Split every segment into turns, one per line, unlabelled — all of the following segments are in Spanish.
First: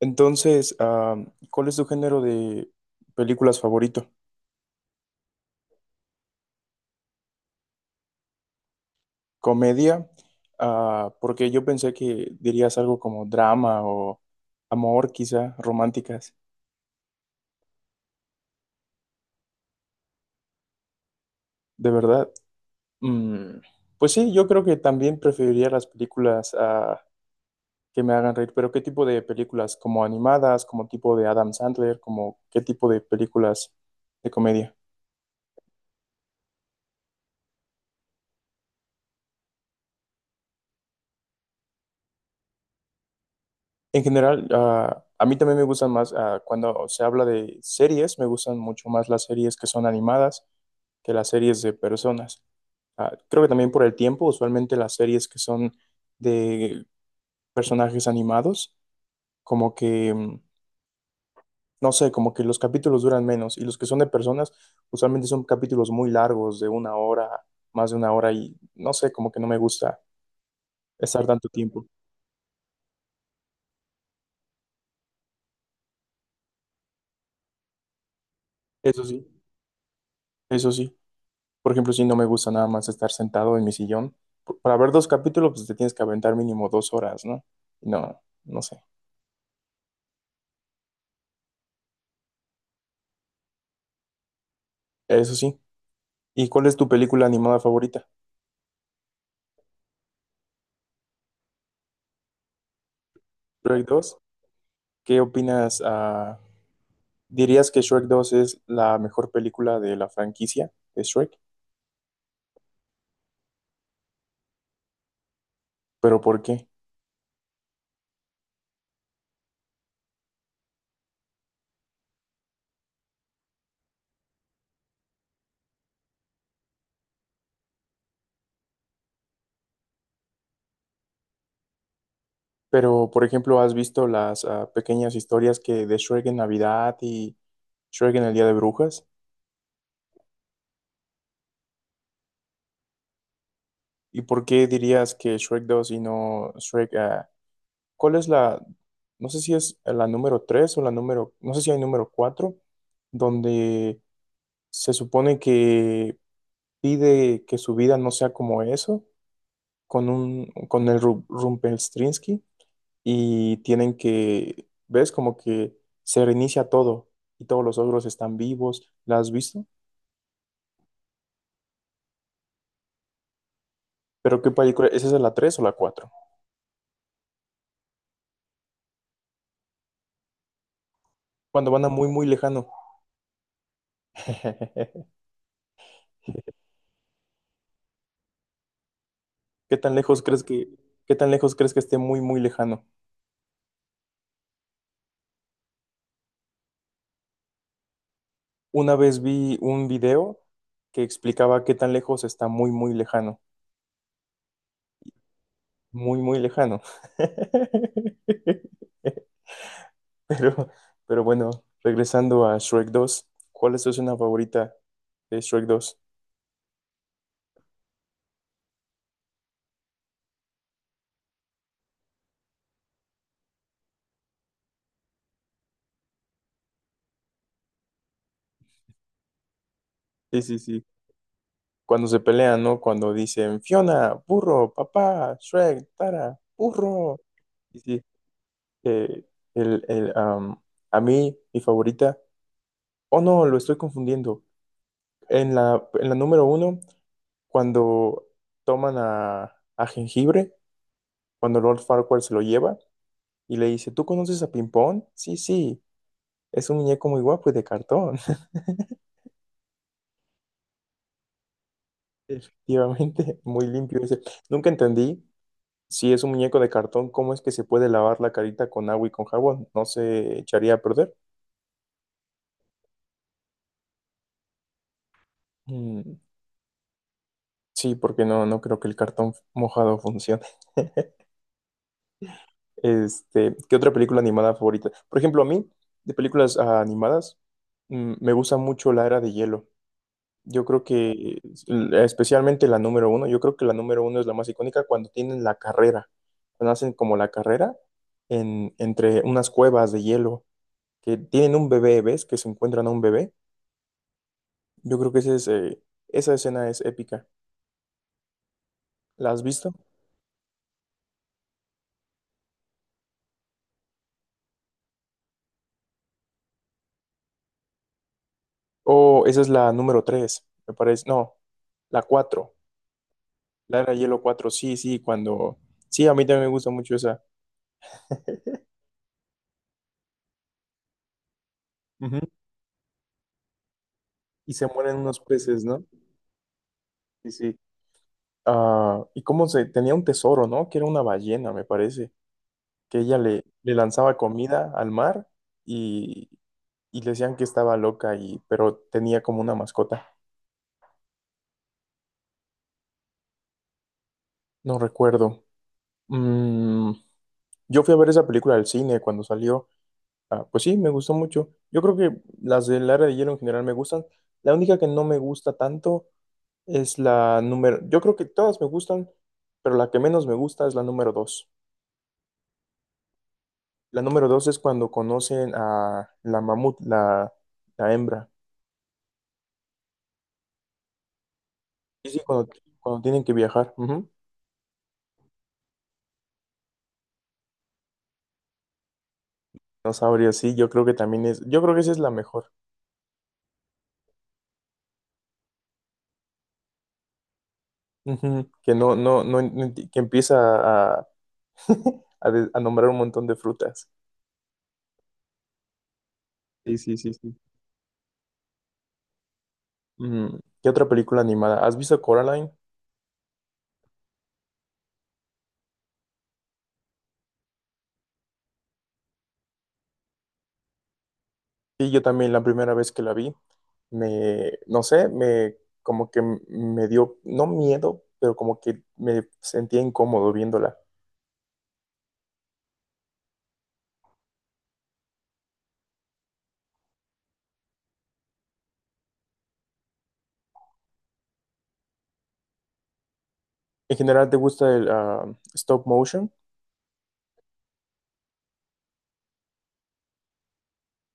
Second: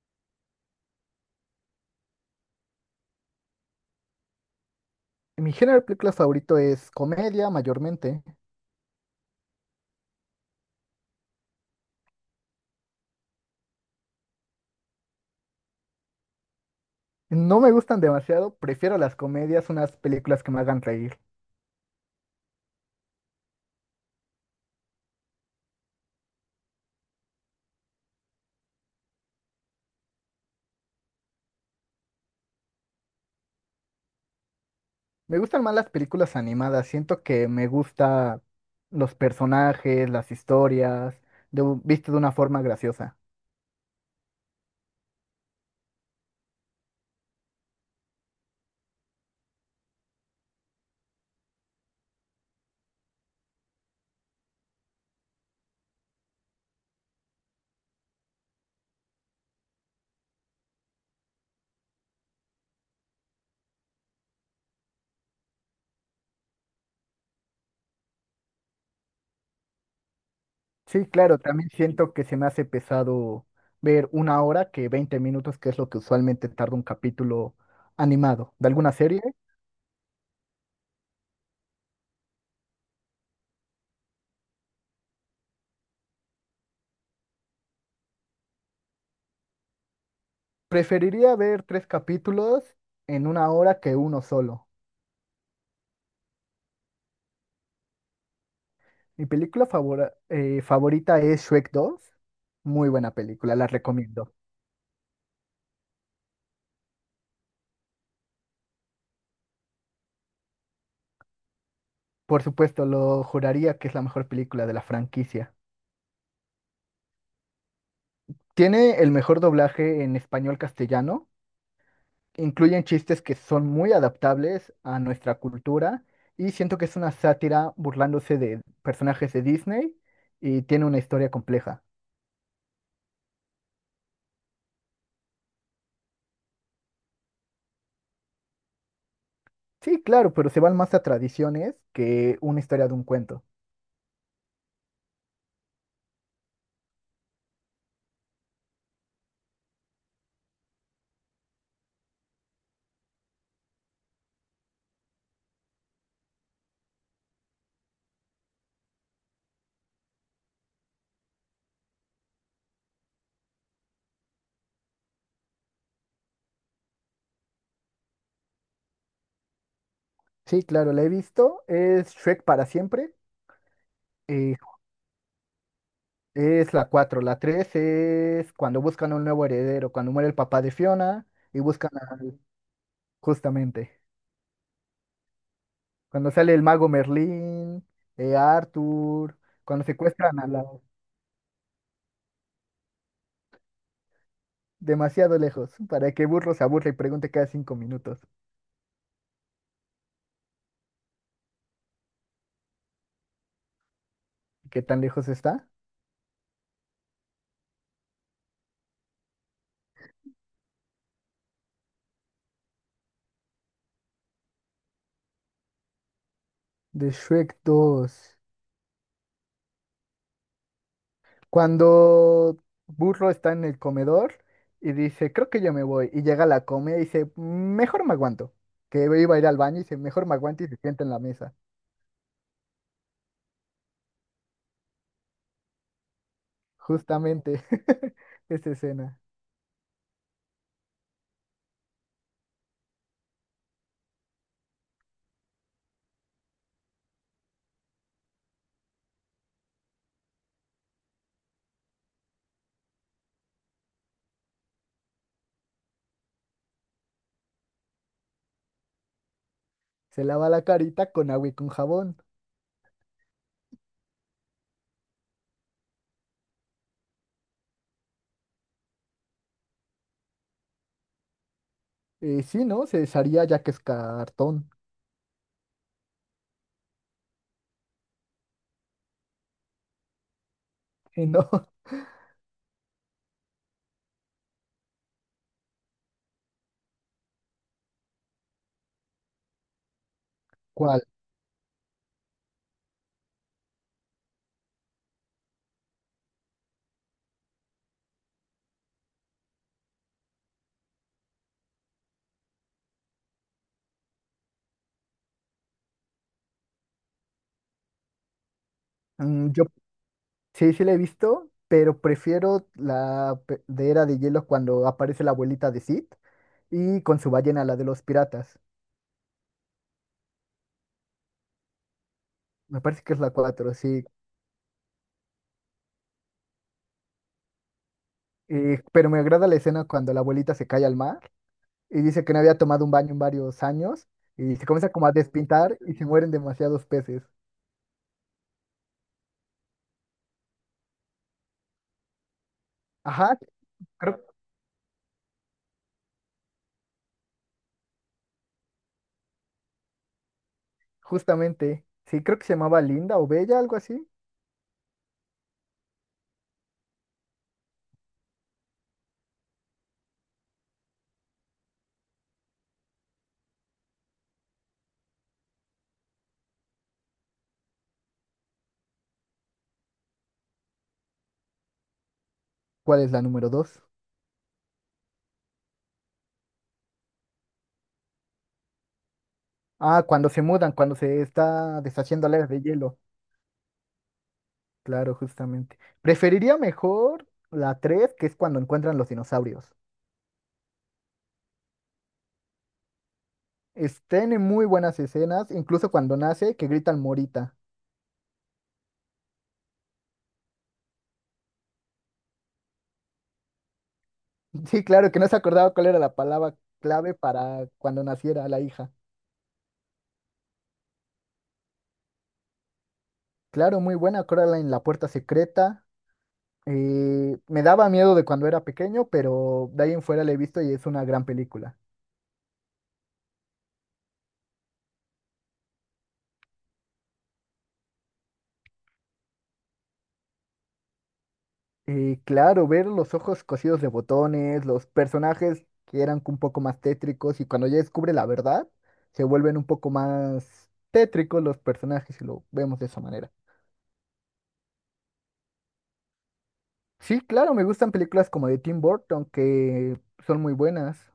Entonces, ¿cuál es tu género de películas favorito?
Mi género de películas favorito es comedia, mayormente.
¿Comedia? Ah, porque yo pensé que dirías algo como drama o amor, quizá, románticas.
No me gustan demasiado, prefiero las comedias, unas películas que me hagan reír.
¿De verdad? Mm, pues sí, yo creo que también preferiría las películas que me hagan reír, pero ¿qué tipo de películas? ¿Como animadas? ¿Como tipo de Adam Sandler? ¿Como qué tipo de películas de comedia?
Me gustan más las películas animadas, siento que me gusta los personajes, las historias, de, visto de una forma graciosa.
En general, a mí también me gustan más, cuando se habla de series, me gustan mucho más las series que son animadas que las series de personas. Ah, creo que también por el tiempo, usualmente las series que son de personajes animados, como que, no sé, como que los capítulos duran menos y los que son de personas, usualmente son capítulos muy largos, de una hora, más de una hora y no sé, como que no me gusta
Sí,
estar
claro,
tanto
también
tiempo.
siento que se me hace pesado ver una hora que 20 minutos, que es lo que usualmente tarda un capítulo animado de alguna
Eso
serie.
sí, eso sí. Por ejemplo, si no me gusta nada más estar sentado en mi sillón, para ver dos capítulos, pues te tienes que aventar mínimo dos horas, ¿no? No, no sé.
Preferiría ver tres capítulos en una hora que uno solo.
Eso sí. ¿Y cuál es tu película animada favorita?
Mi película favorita es Shrek 2. Muy buena película, la
¿Shrek 2?
recomiendo.
¿Qué opinas? ¿Dirías que Shrek 2 es la mejor película de la franquicia de Shrek?
Por supuesto, lo juraría que es la mejor película de la franquicia.
¿Pero por qué?
Tiene el mejor doblaje en español castellano. Incluyen chistes que son muy adaptables a nuestra cultura y siento que es una sátira burlándose de personajes de Disney y tiene una historia compleja.
Pero, por ejemplo, ¿has visto las pequeñas historias que de Shrek en Navidad y Shrek en el Día de Brujas?
Sí, claro, pero se van más a tradiciones que una historia de un cuento.
¿Y por qué dirías que Shrek 2 y no Shrek ¿cuál es no sé si es la número 3 o la número, no sé si hay número 4, donde se supone que pide que su vida no sea como eso, con el Rumpelstiltskin, y tienen que, ves, como que se reinicia todo, y todos los ogros están vivos, ¿la has visto?
Sí, claro, la he visto. Es Shrek para siempre.
Pero ¿qué
eh,
película? ¿Esa es la tres o la cuatro?
Es la cuatro. La 3 es cuando buscan un nuevo heredero, cuando muere el papá de Fiona y
Cuando van a
buscan
muy, muy lejano.
justamente. Cuando sale el mago Merlín, Arthur,
¿Qué
cuando
tan lejos
secuestran
crees
a la...
qué tan lejos crees que esté muy, muy lejano?
demasiado lejos, para que Burro se aburra y pregunte cada 5 minutos.
Una vez vi un video que explicaba qué tan lejos está muy, muy lejano,
¿Qué tan lejos está?
muy, muy lejano. Pero, pero bueno, regresando a Shrek 2, ¿cuál es tu escena favorita de Shrek 2?
De Shrek 2. Cuando Burro está en el comedor y dice, creo que yo me voy, y llega a la comida y dice, mejor me aguanto. Que iba a ir al baño y dice, mejor me
Sí, sí,
aguanto y se
sí.
sienta en la mesa.
Cuando se pelean, ¿no? Cuando dicen Fiona, burro, papá, Shrek, Tara, burro.
Justamente
Sí, sí.
esa escena.
Eh, el, el, am, a mí, mi favorita. Oh, no, lo estoy confundiendo. En en la número uno, cuando toman a Jengibre, cuando Lord Farquaad se lo lleva y le dice, ¿tú conoces a Pimpón? Sí, sí, es un muñeco muy guapo y de cartón.
Se lava la carita con agua y con jabón.
Efectivamente, muy limpio. Dice, nunca entendí si es un muñeco de cartón, cómo es que se puede lavar la carita con agua y con jabón. No se echaría a perder.
Sí, ¿no? Se desharía ya que es cartón.
Mm, sí, porque no, no creo que el cartón mojado funcione.
¿No?
Este, ¿qué otra película animada favorita? Por ejemplo, a mí, de películas animadas, me gusta mucho La Era de Hielo. Yo creo
¿Cuál?
especialmente la número uno, yo creo que la número uno es la más icónica cuando tienen la carrera, cuando hacen como la carrera entre unas cuevas de hielo, que tienen un bebé, ¿ves? Que se encuentran a un bebé. Yo creo que ese es, esa escena es épica. ¿La has
Yo
visto?
sí, sí la he visto, pero prefiero la de Era de Hielo cuando aparece la abuelita de Sid y con su ballena, la de los piratas.
O esa es la número tres, me parece. No, la cuatro,
Me parece que es la cuatro,
la era de
sí.
hielo cuatro, sí, sí, cuando... Sí, a mí también me gusta mucho esa.
Pero me agrada la escena cuando la abuelita se cae al mar y
Ujú.
dice que no había tomado un baño en varios años
Y
y
se
se comienza
mueren
como a
unos peces,
despintar
¿no?
y se mueren demasiados peces.
Sí, sí. Ah, y cómo se tenía un tesoro, ¿no? Que era una ballena, me parece, que ella
Ajá,
le lanzaba
creo.
comida al mar y, y le decían que estaba loca y pero tenía como una mascota.
Justamente, sí, creo que se llamaba Linda o Bella, algo así.
No recuerdo. Mm, yo fui a ver esa película al cine cuando salió. Ah, pues sí, me gustó mucho. Yo creo que las del Área de Hielo en general me gustan. La única que no me gusta tanto es la número. Yo creo que todas me gustan, pero la que menos me gusta es la número dos.
¿Cuál es la número dos?
La número dos es cuando conocen a la mamut, la hembra.
Ah, cuando se mudan, cuando se está
Sí, sí,
deshaciendo la era de hielo.
cuando tienen que viajar. Ujú.
Claro, justamente. Preferiría mejor la tres, que es cuando encuentran los dinosaurios.
No sabría, sí, yo creo que también es, yo creo que esa es la mejor.
Tiene muy buenas escenas, incluso cuando nace, que gritan Morita.
Ujú, que no, no, no, no que empieza a, a nombrar un montón de frutas.
Sí, claro, que no se acordaba cuál era la palabra
Sí, sí, sí,
clave
sí.
para cuando naciera la hija.
Mm, ¿qué otra película animada? ¿Has visto Coraline?
Claro, muy buena, acuérdala en la puerta secreta. Me daba miedo de cuando era pequeño, pero de ahí en fuera la he visto y es una gran película.
Sí, yo también la primera vez que la vi, no sé, me, como que me dio, no miedo, pero como que me sentía incómodo viéndola.
Y claro, ver los ojos cosidos de botones, los personajes que eran un poco más tétricos y cuando ya descubre la verdad, se vuelven un poco más tétricos los personajes y lo vemos de esa manera.
En general, ¿te gusta el stop motion?
Sí, claro, me gustan películas como de Tim Burton que son muy buenas.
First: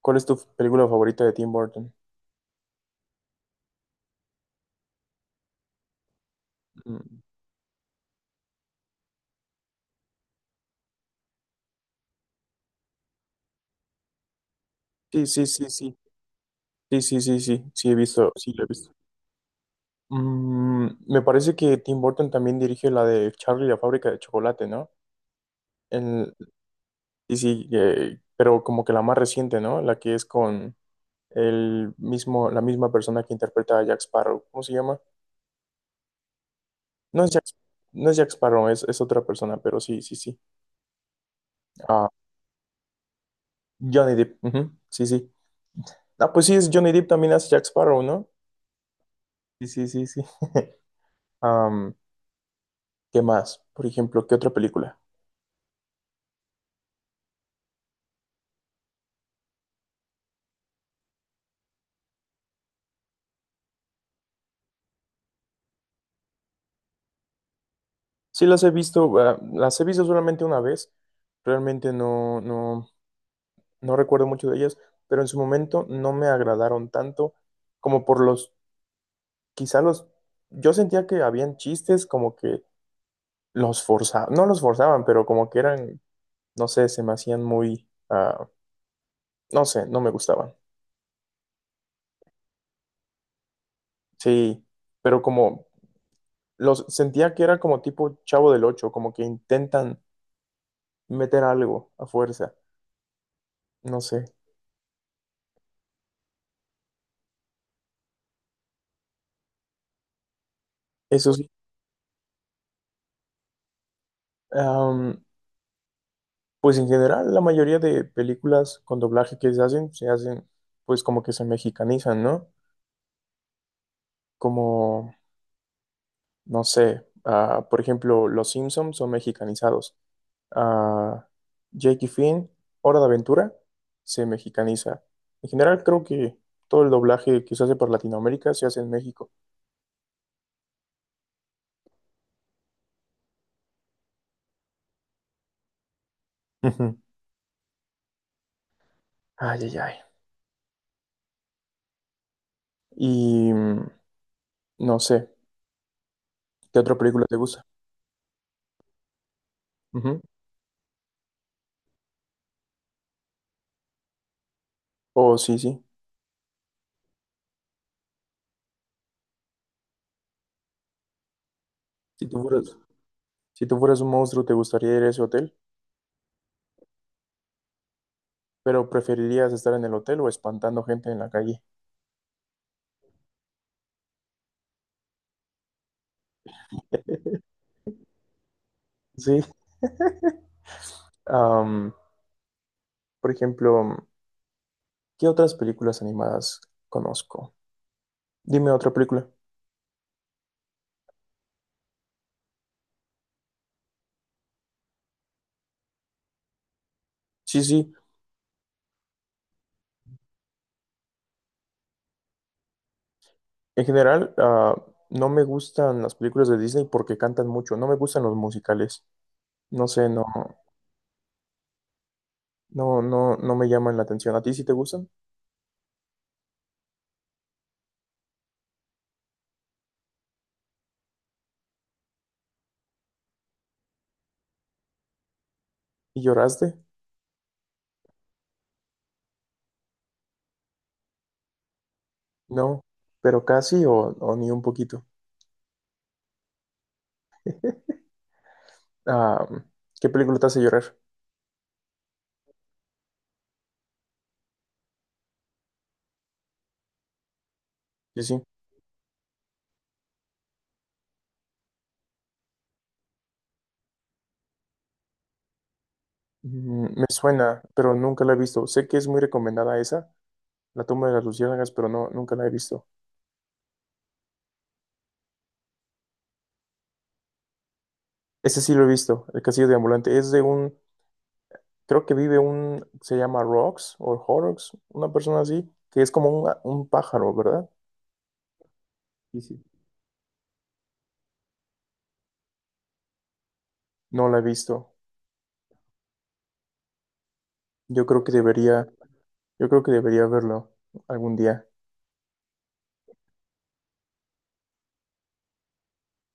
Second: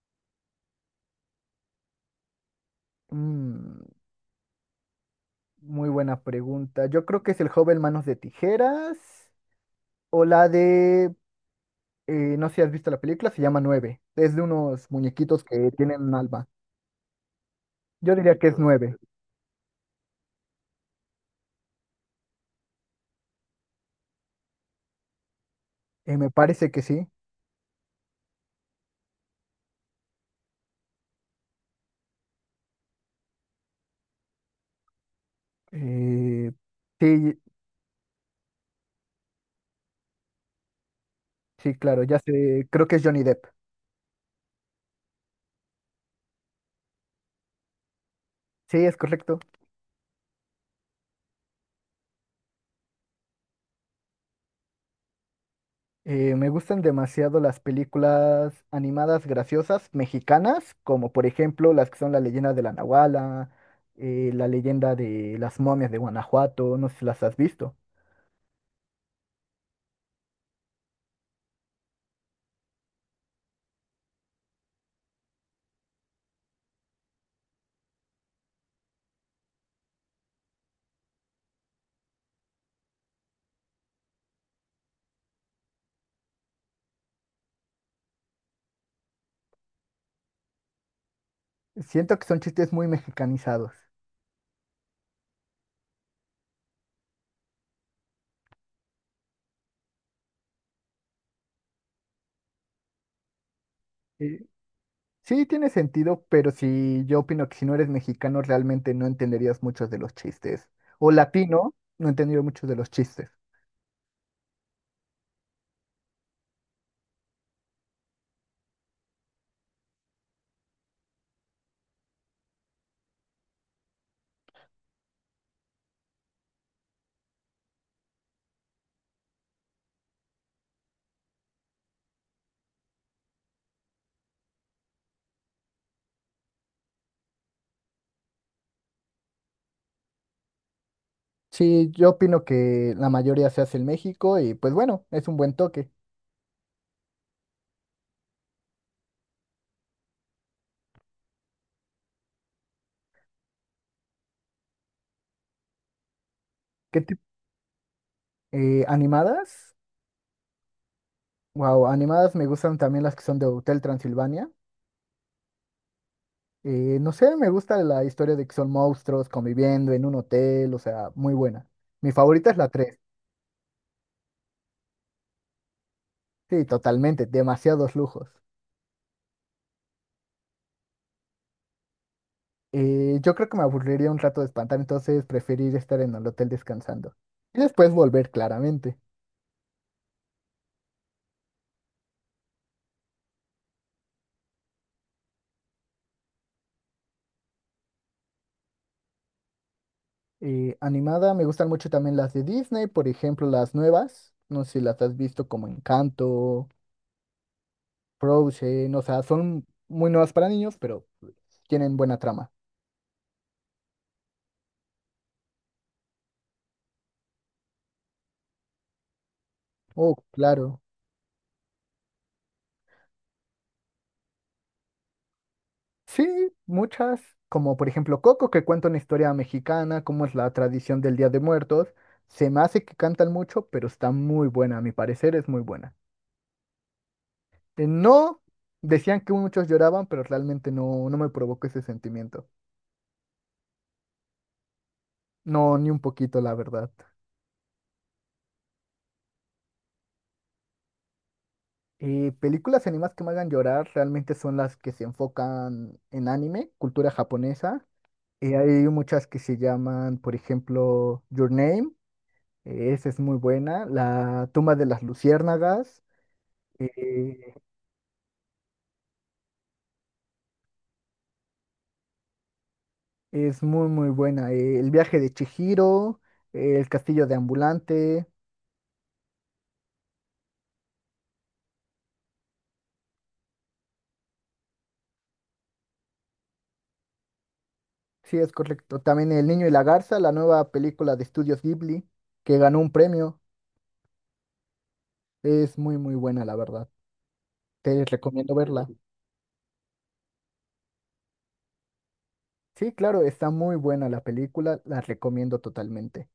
¿Cuál es tu película favorita de Tim Burton?
Mm, Muy buena pregunta. Yo
Mm,
creo que es El joven manos de tijeras o la de, no sé si has visto la película, se llama Nueve. Es de unos
sí,
muñequitos
sí, sí,
que
sí.
tienen un alma.
Sí, sí, sí, sí. Sí, he
Yo
visto.
diría que
Sí,
es
lo he visto.
Nueve.
Mm, me parece que Tim Burton también dirigió la de Charlie y la fábrica de chocolate, ¿no?
Me
En-
parece que sí.
sí, sí, pero como que la más reciente, ¿no? La que es con el mismo, la misma persona que interpreta a Jack Sparrow. ¿Cómo se llama?
Eh,
No es
sí,
Jack, no es Jack Sparrow, es otra persona, pero sí, sí, sí.
sí, claro,
Ah,
ya sé, creo que es Johnny Depp.
Johnny Depp. Ujú, sí, sí. Ah, pues sí, es Johnny Depp también hace Jack Sparrow, ¿no?
Sí, es correcto.
Sí, sí, sí, sí. Am, ¿qué más? Por ejemplo, ¿qué otra película?
Me gustan demasiado las películas animadas graciosas mexicanas, como por ejemplo las que son La leyenda de la Nahuala, La leyenda de las momias de Guanajuato, no sé si las has visto.
Sí, las he visto, ah, las he visto solamente una vez. Realmente no recuerdo mucho de ellas, pero en su momento no me agradaron tanto como por quizá los, yo sentía que habían chistes como que los forzaban, no los forzaban, pero como que eran, no sé, se me hacían muy, no sé, no me gustaban.
Siento que son chistes muy mexicanizados.
Sí, pero como los sentía que era como tipo Chavo del Ocho, como que intentan meter algo a fuerza. No sé.
Eh, sí, tiene sentido, pero sí, yo opino que si no eres mexicano realmente no entenderías muchos de los chistes. O
Eso sí.
latino, no entendería muchos de los chistes.
Am, pues en general, la mayoría de películas con doblaje que se hacen, pues como que se mexicanizan, ¿no? Como, no sé, por ejemplo, Los Simpsons son mexicanizados. Ah, Jake y Finn, Hora de Aventura, se mexicaniza. En general, creo que todo el doblaje que se hace por Latinoamérica se hace en México.
Sí, yo opino que la mayoría se hace en México y pues bueno, es un buen toque.
Ujú. Ay, ay, ay. Y no sé, ¿qué otra
¿Qué tipo?
película te gusta?
Animadas.
Ujú.
Wow, animadas me gustan también las que son de Hotel Transilvania.
Oh, sí, sí.
No sé, me gusta la historia de que son monstruos conviviendo en un hotel, o sea, muy buena. Mi
Si tú
favorita es la
fueras,
3.
si tú fueras un monstruo, ¿te gustaría ir a ese hotel?
Sí, totalmente, demasiados lujos.
¿Pero preferirías estar en el hotel o espantando gente en la calle?
Yo creo que me aburriría un rato de espantar, entonces preferir estar en el hotel descansando. Y después volver, claramente.
Sí. Am, por ejemplo, ¿qué otras películas animadas conozco? Dime otra película.
Animada, me gustan mucho también las de Disney, por ejemplo, las nuevas. No sé si las has visto como Encanto,
Sí, sí.
Frozen, o sea, son muy nuevas para niños, pero tienen buena trama.
En general, no me gustan las películas de Disney porque cantan mucho. No me gustan los musicales. No sé,
Oh,
no,
claro.
no, no, no me llaman la atención. ¿A ti sí te gustan?
Sí, muchas, como por ejemplo Coco, que cuenta una historia mexicana, cómo es la tradición del Día de Muertos. Se me hace que cantan mucho, pero está muy buena, a mi parecer es muy buena.
¿Y lloraste?
No, decían que muchos lloraban, pero realmente no, no me provocó ese sentimiento.
No, pero casi o ni un poquito.
No, ni un poquito, la verdad.
Ah, ¿qué película te hace llorar?
Películas animadas que me hagan llorar realmente son las que se enfocan en anime, cultura japonesa.
Sí, sí.
Hay muchas que se llaman, por ejemplo, Your Name, esa es muy buena. La tumba de las luciérnagas,
Mm, me
eh,
suena, pero nunca la he visto. Sé que es muy recomendada esa, La tumba de las luciérnagas, pero no, nunca la he visto.
es muy, muy buena. El viaje de Chihiro, El castillo de Ambulante,
Ese sí lo he visto, El castillo de ambulante. Es de un, creo que vive un, se llama Rox o Horrocks, una persona así, que es como un pájaro, ¿verdad?
sí, es correcto. También
Sí,
El
sí.
niño y la garza, la nueva película de Estudios Ghibli, que ganó un premio,
No la he visto.
es muy, muy buena, la verdad. Te
Yo creo que
recomiendo verla.
debería, yo creo que debería verlo algún día.
Sí, claro, está muy buena la película, la recomiendo totalmente.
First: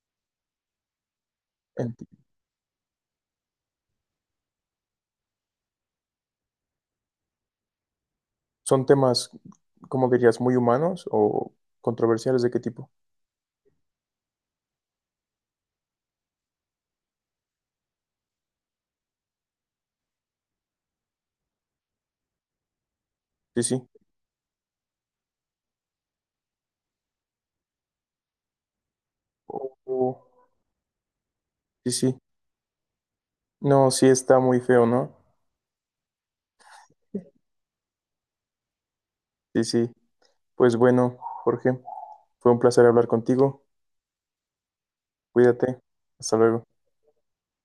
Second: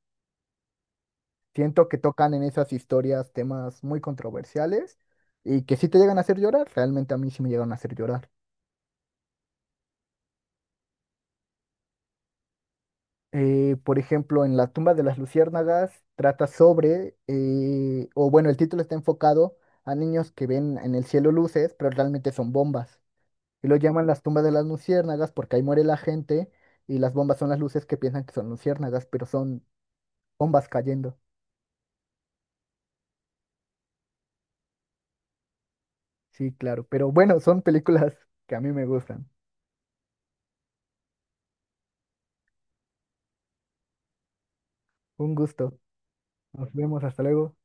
Siento que tocan en esas historias temas muy controversiales y que sí te llegan a hacer llorar, realmente a mí sí me llegan a hacer llorar.
¿Son temas, como dirías, muy humanos o controversiales de qué tipo?
Por ejemplo, en La tumba de las luciérnagas trata sobre, o bueno, el título está enfocado a niños que ven en el cielo luces, pero realmente son bombas.
Sí,
Y lo
sí.
llaman las tumbas de las luciérnagas porque ahí muere la gente y las bombas son las luces que piensan que son luciérnagas, pero son
O- o-
bombas cayendo.
sí, sí. No, sí está muy feo, ¿no?
Sí, claro. Pero bueno, son películas que a mí me gustan.
Sí, sí. Pues bueno, Jorge, fue un placer hablar contigo.
Un
Cuídate.
gusto.
Hasta luego.
Nos vemos. Hasta luego.